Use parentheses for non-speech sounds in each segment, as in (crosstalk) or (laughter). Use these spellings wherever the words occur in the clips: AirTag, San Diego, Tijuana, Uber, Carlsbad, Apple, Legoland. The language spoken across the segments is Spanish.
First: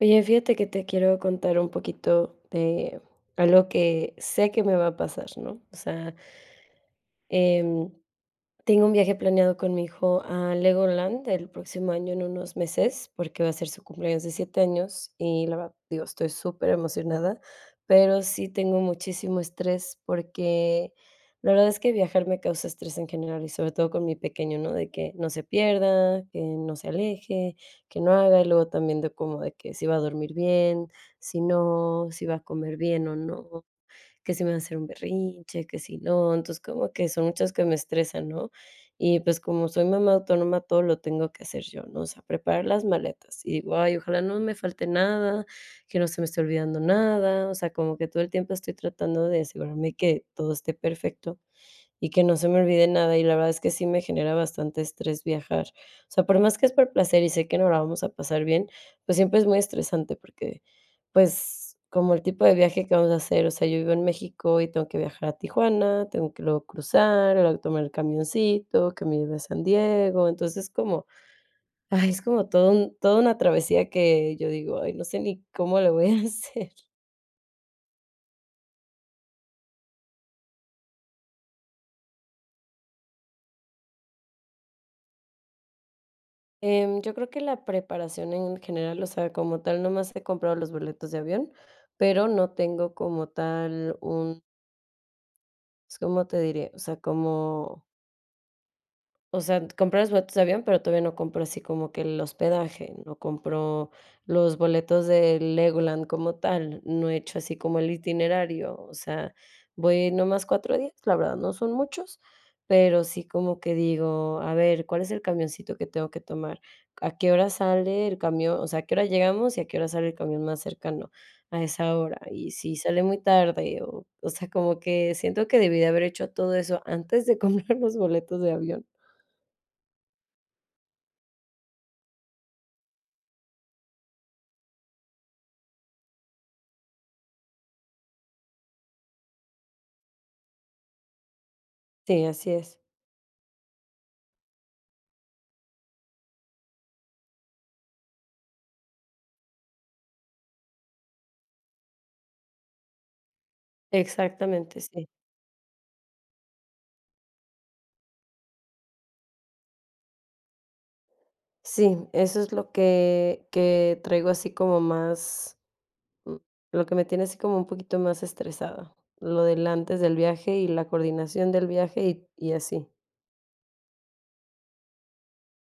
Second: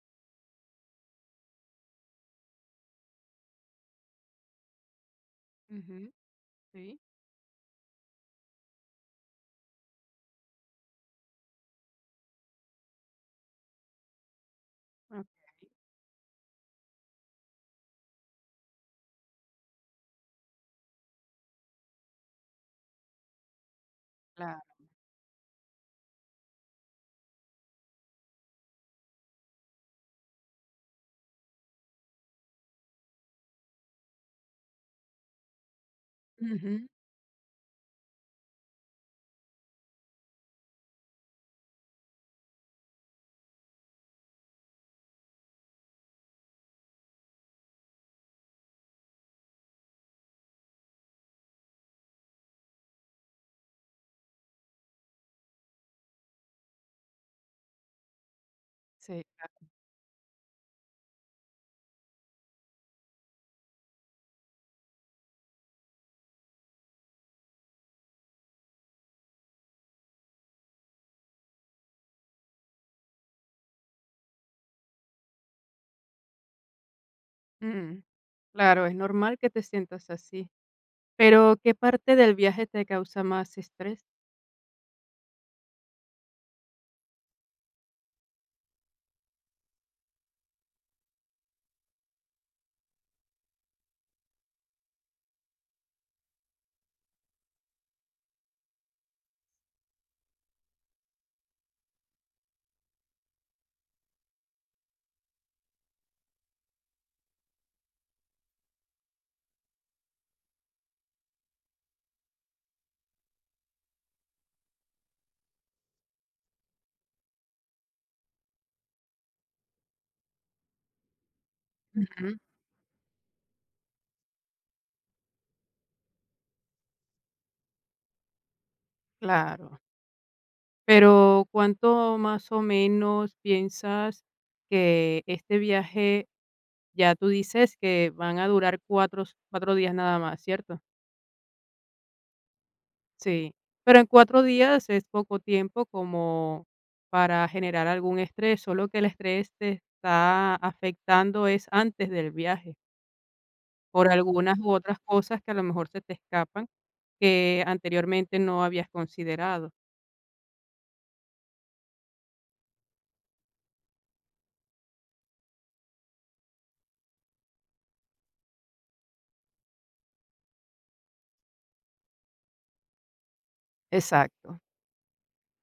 Oye, fíjate que te quiero contar un poquito de algo que sé que me va a pasar, ¿no? O Ujú, sea, sí. em, tengo un viaje planeado con mi hijo a Legoland el próximo año en unos meses, porque va a ser su cumpleaños de 7 años Ah, y la verdad, digo, estoy súper emocionada, pero sí tengo muchísimo estrés porque la verdad es que viajar me causa estrés en general y sobre todo con mi pequeño, ¿no? claro. De que no se pierda, que no se aleje, que no haga y luego también de como de que si va a dormir bien, si no, si va a comer bien o no, que si me va a hacer un berrinche, que si no, entonces Ujú, como que son muchas que me estresan, ¿no? Y pues como soy mamá autónoma, todo lo tengo que hacer yo, ¿no? O sea, preparar las maletas y digo, ay, ojalá no me falte nada, que no se me esté olvidando nada, o sea, como que todo el tiempo estoy tratando de asegurarme que todo esté perfecto y que no se me olvide nada, y la verdad es que sí me genera bastante estrés viajar. O sea, por más que es por placer y sé que nos la vamos a pasar bien, pues sí, siempre es muy claro. estresante porque, pues, como el tipo de viaje que vamos a hacer, o sea, yo vivo en México y tengo que viajar a Tijuana, tengo que luego cruzar, luego tomar el camioncito que me lleve a San Diego. Entonces, como, ay, es como todo un toda una travesía que yo digo: "Ay, no sé ni cómo le voy a (laughs) hacer". Mm, claro, es normal que te sientas así. Pero, ¿qué parte del viaje te causa más estrés? Yo creo que la preparación en general, o sea, como tal, nomás he comprado los boletos de avión, pero no tengo como tal un, pues, ¿cómo te diré? O sea, como o sea, compré los boletos de avión, pero todavía no compro así como que el hospedaje, no compro los boletos de Legoland como tal, no he hecho así como el itinerario, o sea, voy nomás 4 días, la verdad no son muchos, pero sí como que digo, a ver, ¿cuál es el camioncito que tengo que tomar? ¿A qué hora sale el camión? O sea, ¿a qué hora llegamos y a qué hora sale el camión más cercano a esa hora? Ujú, Y si sale muy tarde, o sea, como que siento que debí de haber hecho todo eso antes de comprar (laughs) los boletos de avión. claro. Pero, ¿cuánto más o menos piensas que este viaje, ya tú dices que van a durar cuatro días nada más, ¿cierto? Sí, así es. Sí, pero en 4 días es poco tiempo como para generar algún estrés, solo que el estrés te está afectando es antes del viaje, por algunas u Exactamente, otras sí. cosas que a lo mejor se te escapan, que anteriormente no habías considerado. Sí, eso es lo que traigo así como más, mm, lo que me tiene así como un poquito más estresada, lo del antes del viaje y la coordinación del viaje y así. Exacto.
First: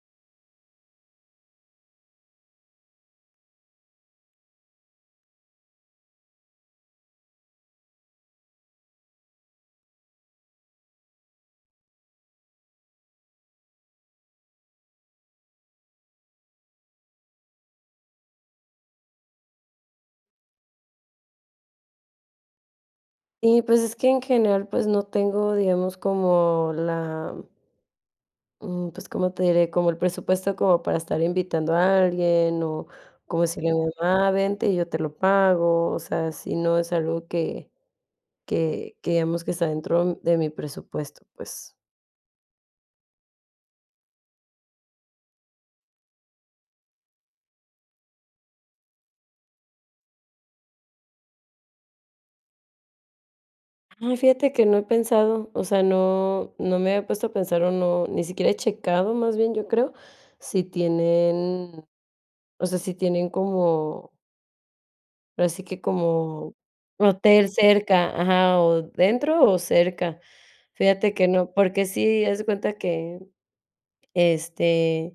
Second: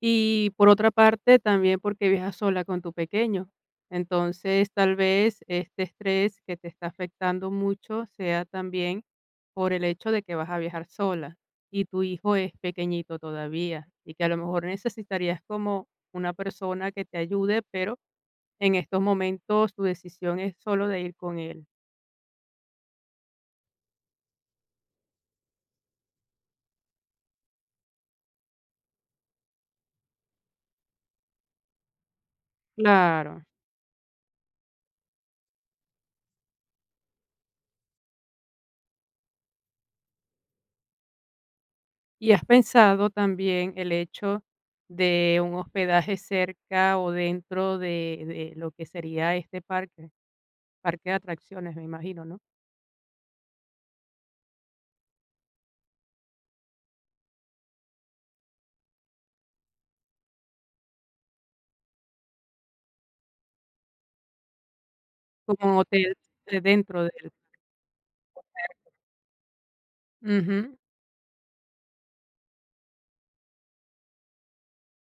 Y por otra parte, también porque viajas sola con tu pequeño. Entonces, tal vez este estrés que te está afectando mucho sea también por el hecho de que vas a viajar sola y tu hijo es pequeñito todavía y que a lo mejor necesitarías como una persona que te ayude, pero en estos momentos tu decisión es solo de ir con él. Y, pues, es que en general, pues, no tengo, digamos, como la, pues, ¿cómo te diré? Como el presupuesto como para estar invitando a alguien o como Claro. decirle a mi mamá: "Ah, Vente y yo te lo pago", o sea, si no es algo que que digamos que está dentro de mi presupuesto, pues. ¿Y has pensado también el hecho de un hospedaje cerca o dentro de lo que sería este parque? Parque de atracciones, me imagino, ¿no? Ah, fíjate que no he pensado, o sea, no me he puesto a pensar o no, ni siquiera he checado, más bien, yo creo, si tienen, o sea, si tienen como, así Como un que hotel como de dentro del… hotel cerca, ajá, o dentro o cerca. Ujú, Fíjate que no, porque sí, haz de cuenta que, este,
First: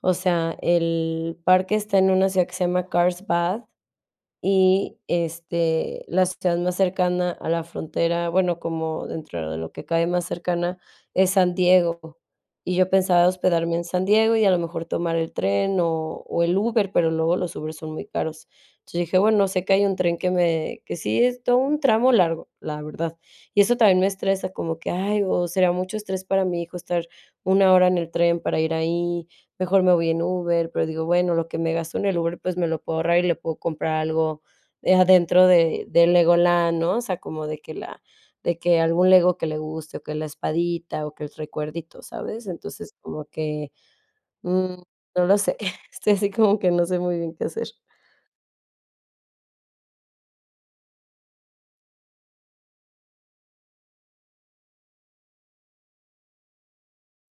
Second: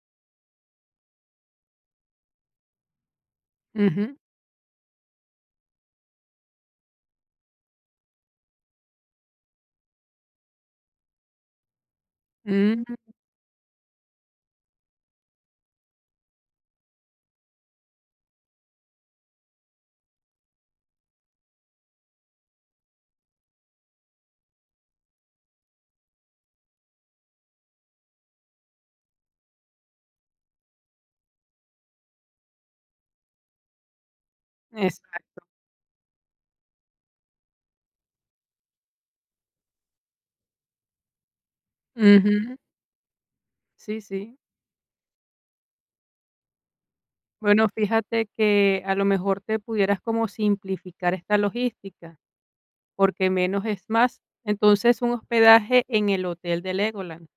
o sea, el parque está en una ciudad que se llama Carlsbad. ujú, Y, este, la ciudad más cercana a la frontera, bueno, como dentro de lo que cae más cercana, es San Diego. Y mm, yo pensaba hospedarme en San Diego y a lo mejor tomar el tren o el Uber, pero luego los Ubers son muy caros. Entonces dije: "Bueno, sé que hay un tren que sí es todo un tramo largo", la verdad. Y eso también me estresa, como que: "Ay, o será mucho estrés para mi hijo estar 1 hora en el tren para ir ahí". Mejor me voy en Uber, pero digo, bueno, lo que me gasto en el Uber, pues, me lo puedo ahorrar y le puedo comprar algo, exacto, adentro de Legoland, ¿no? O sea, como de que la de que algún Lego que le guste, o que la espadita, o que el recuerdito, ¿sabes? ujú, Entonces, como que, sí, sí. mm, no lo sé, (laughs) estoy así como que no sé muy bien qué Bueno, hacer. fíjate que a lo mejor te pudieras como simplificar esta logística, porque menos es más. Entonces, un hospedaje en el hotel de Legoland,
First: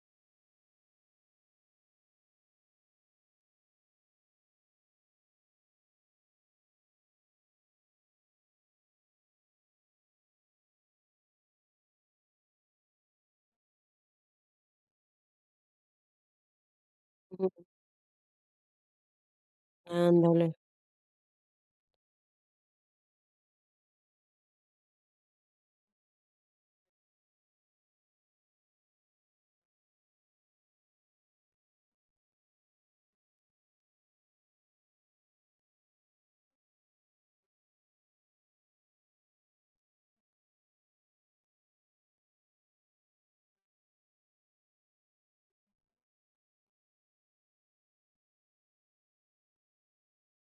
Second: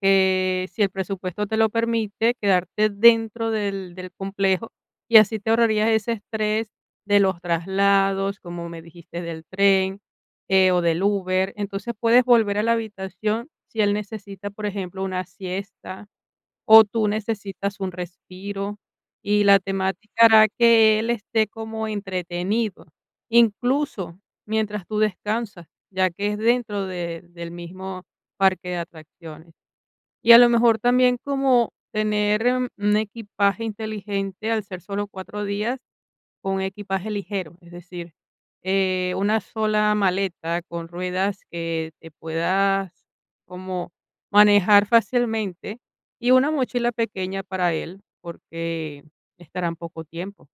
que si el presupuesto te lo permite, quedarte dentro del complejo, y así te ahorrarías ese estrés de los traslados, como me dijiste, del tren, o del Uber. Entonces, puedes volver a la habitación si él necesita, por ejemplo, una siesta, o tú Ujú. necesitas un respiro, y la temática Ándale, hará que él esté como entretenido, incluso mientras tú descansas, ya que es dentro de del mismo parque de atracciones. Y a lo mejor también como tener, un equipaje inteligente al ser solo 4 días con equipaje ligero, es decir, una sola maleta con ruedas que te puedas como manejar fácilmente y una mochila pequeña para él, porque estarán poco tiempo.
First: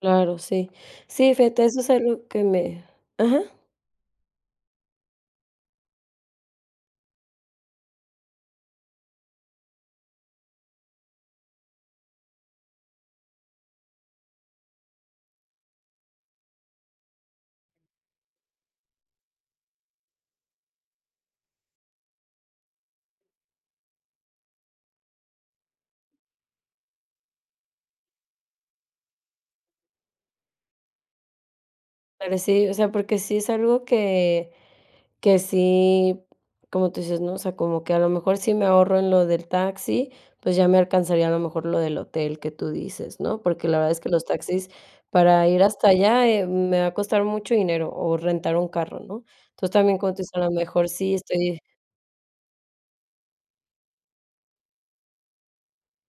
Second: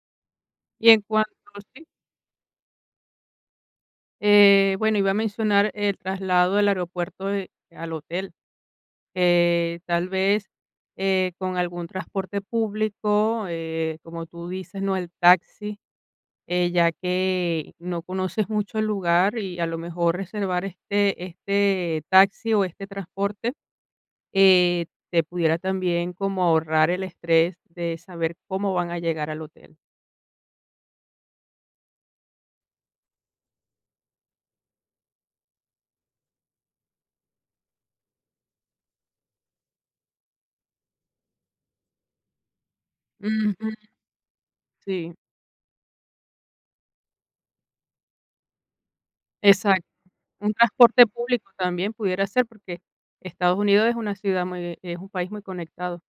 claro, sí. Y en cuanto Sí, fíjate, eso sí, es algo que me ajá. Bueno, iba a mencionar el traslado del aeropuerto, al hotel. Tal vez con algún transporte público, como tú dices, no el taxi, ya que no conoces mucho el lugar y a lo mejor reservar este taxi o este transporte eh, te pudiera también como ahorrar el estrés de saber cómo van a llegar al hotel. Pero sí, o sea, porque sí es algo que sí, como tú dices, ¿no? O sea, como que a lo mejor si me ahorro en lo del taxi, pues ya me alcanzaría a lo mejor lo del hotel que tú dices, ¿no? Porque Ujú. la verdad es que los taxis Sí, para ir hasta allá, me va a costar mucho dinero o rentar un carro, ¿no? Entonces exacto. también, como tú dices, a lo Un mejor transporte sí público estoy también pudiera ser porque Estados Unidos es una ciudad muy, es un país muy conectado.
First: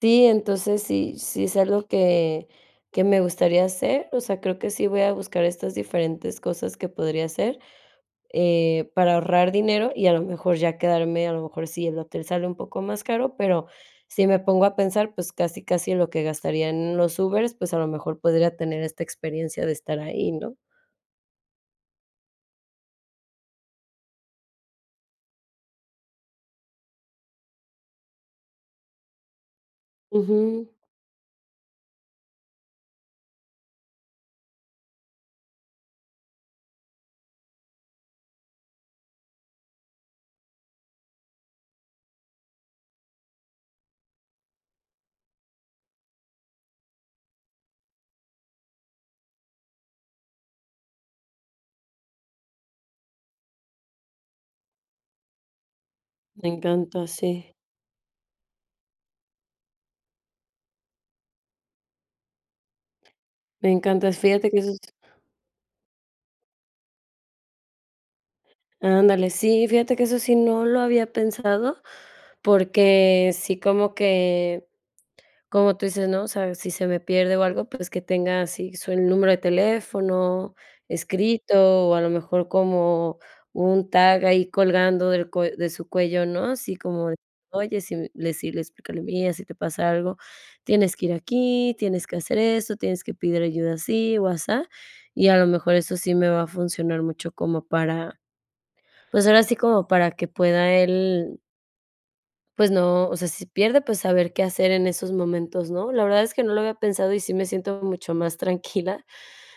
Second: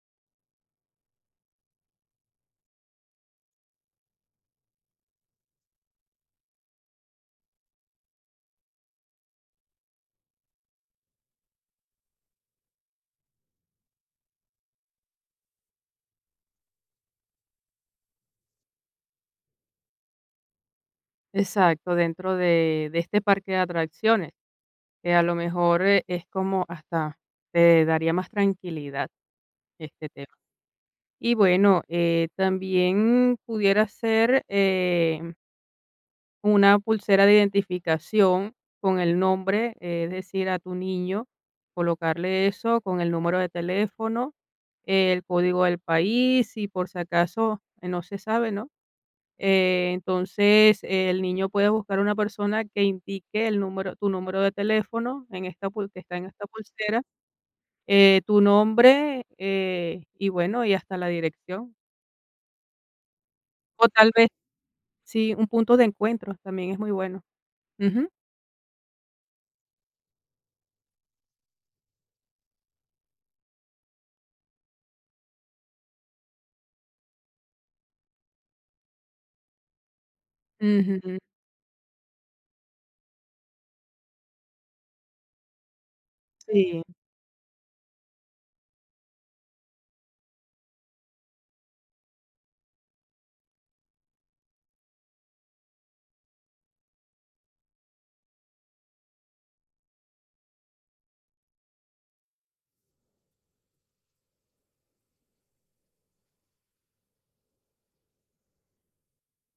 sí, entonces sí es algo que me gustaría hacer, o sea, creo que sí voy a buscar estas diferentes cosas que podría hacer, para ahorrar dinero y a lo mejor ya quedarme, a lo mejor sí, el hotel sale un poco más caro, pero si me pongo a pensar, pues casi, casi lo que gastaría en los Ubers, pues a lo mejor podría tener esta experiencia de estar ahí, ¿no? Exacto, dentro de este parque de atracciones, que a lo mejor, es como hasta te daría más tranquilidad este tema. Ujú, Y bueno, también pudiera ser, una pulsera de identificación con el nombre, es decir, a tu niño, colocarle eso con el número de teléfono, el código del país, y por si acaso, no se sabe, ¿no? Entonces, el niño puede buscar una persona que indique el número tu número de teléfono en esta pul que está en esta me encanta, pulsera, sí, tu nombre, y bueno, y hasta la dirección. me O tal encanta. vez, Fíjate que eso es sí, un punto de encuentro también es muy bueno. Ujú. ándale, sí, fíjate que eso sí no lo había pensado, porque sí como que como tú dices, ¿no? O sea, si se me pierde o algo, pues que tenga así su el número de teléfono Ujú. escrito, o a lo mejor como un tag ahí colgando del cue de su cuello, ¿no? Así Sí, como de: "Oye, si me", decirle, explicarle: "Mira, si te pasa algo, tienes que ir aquí, tienes que hacer esto, tienes que pedir ayuda así o asá". Y a lo mejor eso sí me va a funcionar mucho como para, pues, ahora sí como para que pueda él pues no, o sea, si pierde, pues saber qué hacer en esos momentos, ¿no? La verdad es que no lo había pensado y sí me siento mucho más tranquila,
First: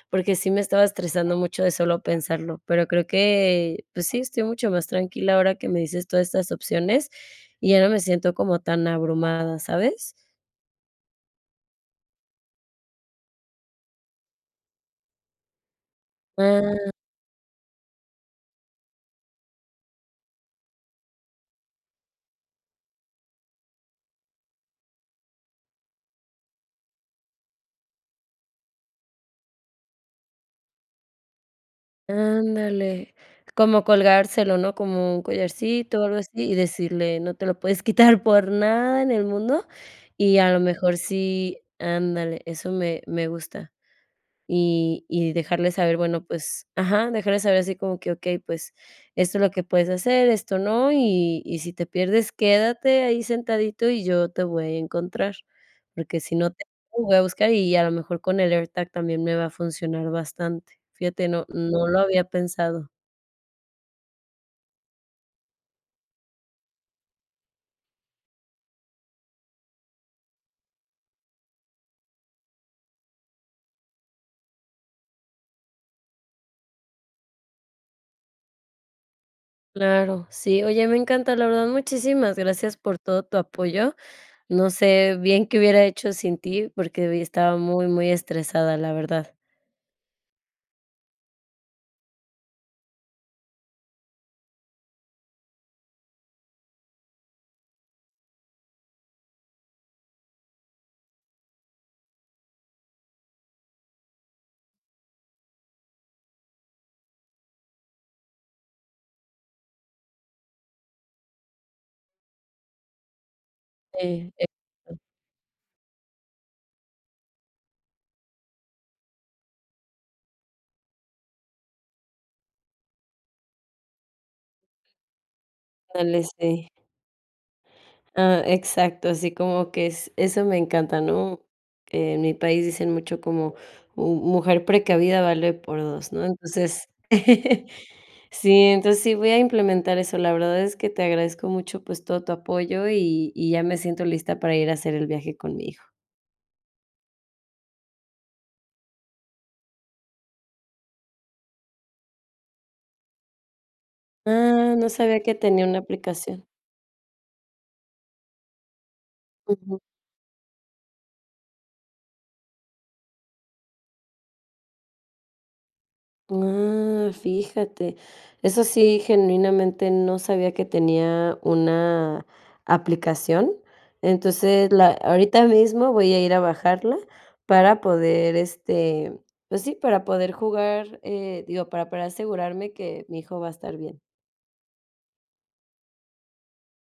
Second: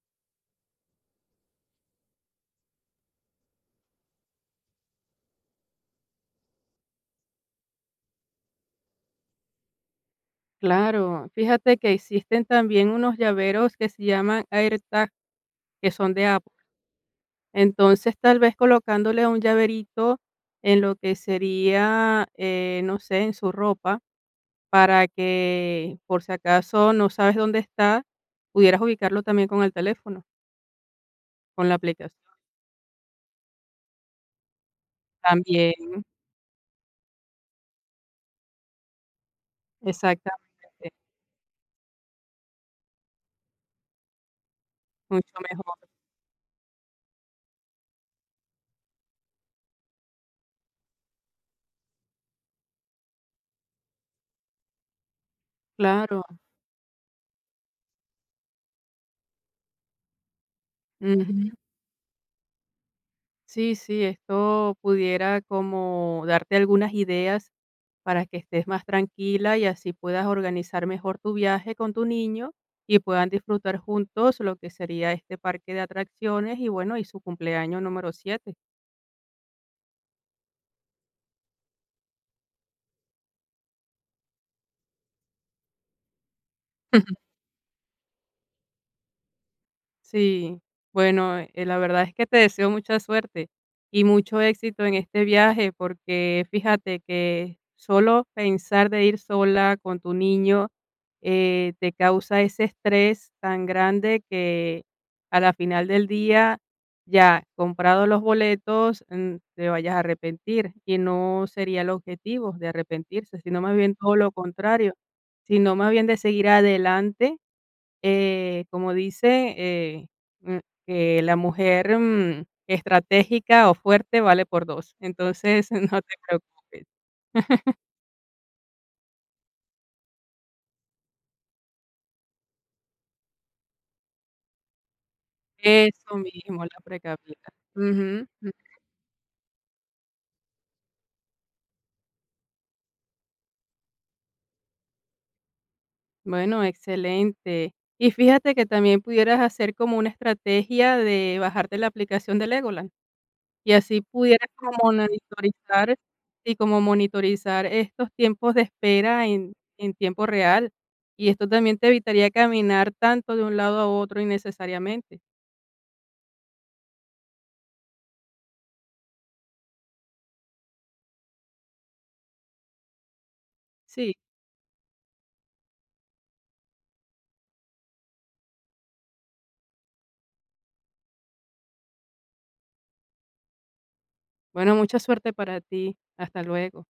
porque sí me estaba estresando mucho de solo pensarlo, pero creo que, pues sí, estoy mucho más tranquila ahora que me dices todas estas opciones y ya no me siento como tan abrumada, ¿sabes? claro. Fíjate que existen también unos llaveros que se llaman AirTag, que son de Apple. Ah, Entonces, tal vez colocándole un llaverito en lo que sería, no sé, en su ropa para que, por si acaso no sabes dónde está, pudieras ubicarlo también con el teléfono, con la aplicación ándale, como colgárselo, ¿no? Como un también. collarcito o algo así y decirle, no te lo puedes quitar por nada en el mundo Exactamente, y a lo mejor sí, ándale, eso me, me gusta. Y mucho dejarles mejor. saber, bueno, pues ajá, dejarles saber así como que: "Okey, pues esto es lo que puedes hacer, esto no, y si te pierdes, quédate ahí sentadito y yo te voy a encontrar, porque Claro, si no te voy a buscar", y a lo mejor con el AirTag también me va a funcionar bastante. Fíjate, no ujú. no lo había pensado. Sí, sí, esto pudiera como darte algunas ideas para que estés más tranquila y así puedas organizar mejor tu viaje con tu niño y puedan disfrutar juntos lo que sería este parque de atracciones y bueno, y su cumpleaños número 7. Claro, sí, oye, me encanta, la verdad, muchísimas gracias por todo tu apoyo. No sé bien qué hubiera hecho sin ti, porque vi (laughs) estaba muy, muy estresada, la verdad. Sí, bueno, la verdad es que te deseo mucha suerte y mucho éxito en este viaje, porque fíjate que solo pensar de ir sola con tu niño te causa ese estrés tan grande que a la final del día, ya comprado los boletos, te vayas a arrepentir y no sería el objetivo de arrepentirse, sino más bien todo Sí, lo contrario, sino más bien de seguir adelante como dice, mm, que la mujer, estratégica o fuerte vale por 2, entonces (laughs) no te Ándale, sí. preocupes. Ah, exacto, así como que es eso me encanta, ¿no? Que en mi país dicen mucho como: "Mu mujer precavida vale por 2, Eso ¿no? mismo, la Entonces, precavida. (laughs) Ujú, mm, sí, entonces sí voy a implementar eso. La verdad es que te agradezco mucho, pues, todo tu apoyo y ya me siento lista para ir a hacer el viaje con mi hijo. bueno, excelente. Y fíjate que también pudieras hacer como una estrategia de bajarte la aplicación de Legoland. Y así pudieras Ah, no como sabía que tenía una monitorizar aplicación. y como monitorizar estos tiempos de espera en Ujú. en tiempo real, y esto también te evitaría caminar tanto de un lado a otro innecesariamente. Ah, fíjate. Eso sí, genuinamente no sabía que tenía una aplicación. Sí, Entonces, la ahorita mismo voy a ir a bajarla para poder, este, pues sí, para poder jugar, digo, para asegurarme que mi hijo va a estar bien. bueno, mucha suerte para ti. Hasta luego.